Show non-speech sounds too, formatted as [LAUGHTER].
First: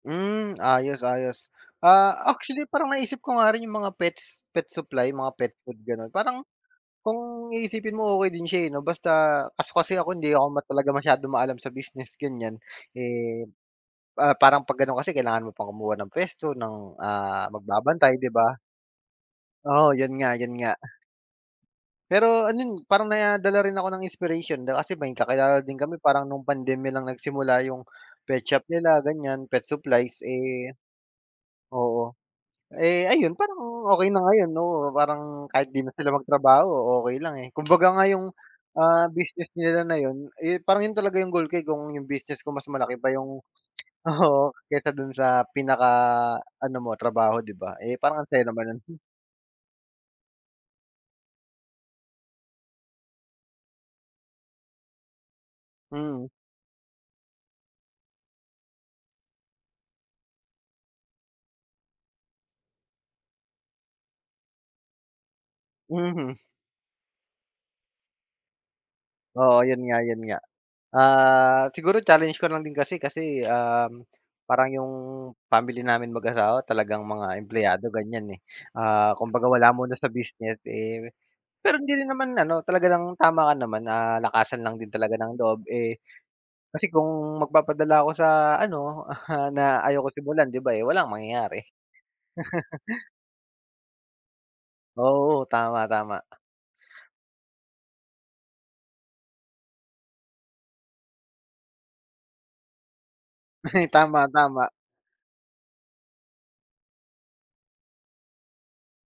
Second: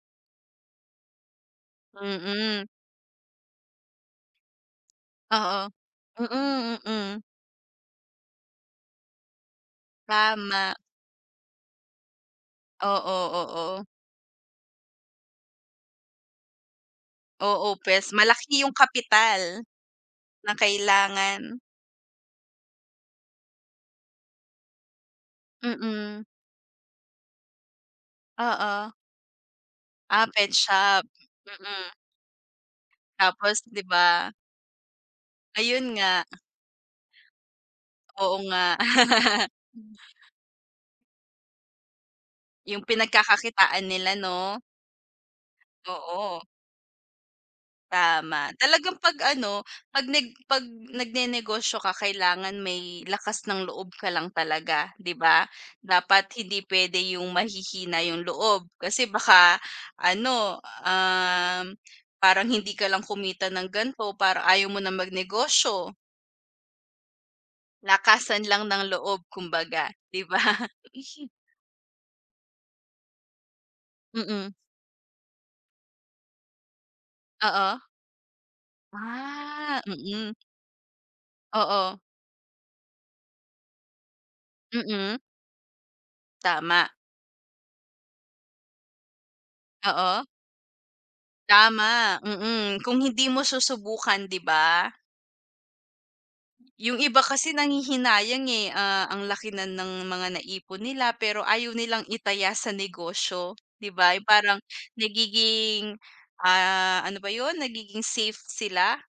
Hmm ayos ayos ah, Mm. actually parang naisip ko nga rin yung mga pets, pet supply mga pet Oo, food ganon parang, mm, mm. kung iisipin mo okey din siya eh, no basta kaso kasi ako hindi ako ma Tama. talagang masyadong maalam sa business ganyan. Oo, Eh, oo. ah, parang pag ganon kasi kailangan mo pang kumuha ng puwesto, ng ah, Oo, pwes magbabantay di ba? malaki yung kapital, Oo yun nga na yun nga. kailangan. Pero ano n parang nadala rin ako ng inspiration di ba kasi may kakilala din kami Mm. parang nung pandemya lang nagsimula yung pet shop Oo. nila ganyan, pet supplies, Ah, pet eh shop? Mm. oo. Eh, ayun parang Tapos di okey na ba? ngayon oo parang kahit di na Ayun sila nga. magtrabaho okey lang eh, kumbaga nga yung, Oo nga. ah, business [LAUGHS] nila na yun eh, parang yun talaga yung goal ko eh, kung yung business ko mas Yung malaki pa yung pinagkakakitaan nila oo, 'no? kaysa dun sa Oo. pinaka-ano mo trabaho di ba eh, parang ang saya Tama, naman nun. talagang [SNORTS] pag ano, pag nag pag nag-nenegosyo ka kailangan may lakas ng loob ka lang talaga di ba? Mm. Dapat hindi pwede yung mahihina yung loob kasi baka ano, um, parang hindi ka lang kumita ng ganito parang ayaw mo na mag-negosyo. Mhm. Lakasan lang ng loob Oo, yun kumbaga. nga yun Di ba? nga, [LAUGHS] ah, siguro challenge ko lang din kasi kasi um, Mm. parang yung family namin mag-asawa talagang mga Oo. empleyado ganyan eh. Ah kumbagaa wala Ah, muna sa mm. business eh, pero hindi Oo. rin naman ano, talaga ng tama ka naman na lakasan lang din talaga Mm. ng loob eh. Kasi Tama. kung mag-papadala ako sa ano, [CHUCKLES] na ayaw ko Oo. simulan di ba eh, walang mangyayari. Tama, mm, kung [LAUGHS] hindi mo susubukan di ba? Oo tama, tama. Yung iba kasi nanghihinayang, eh, ah, ang laki na ng mga na-ipon nila pero ayaw nilang i-taya sa negosyo Ay di ba tama, yung parang tama. nagiging, ah, ano ba yun? Nagiging safe sila?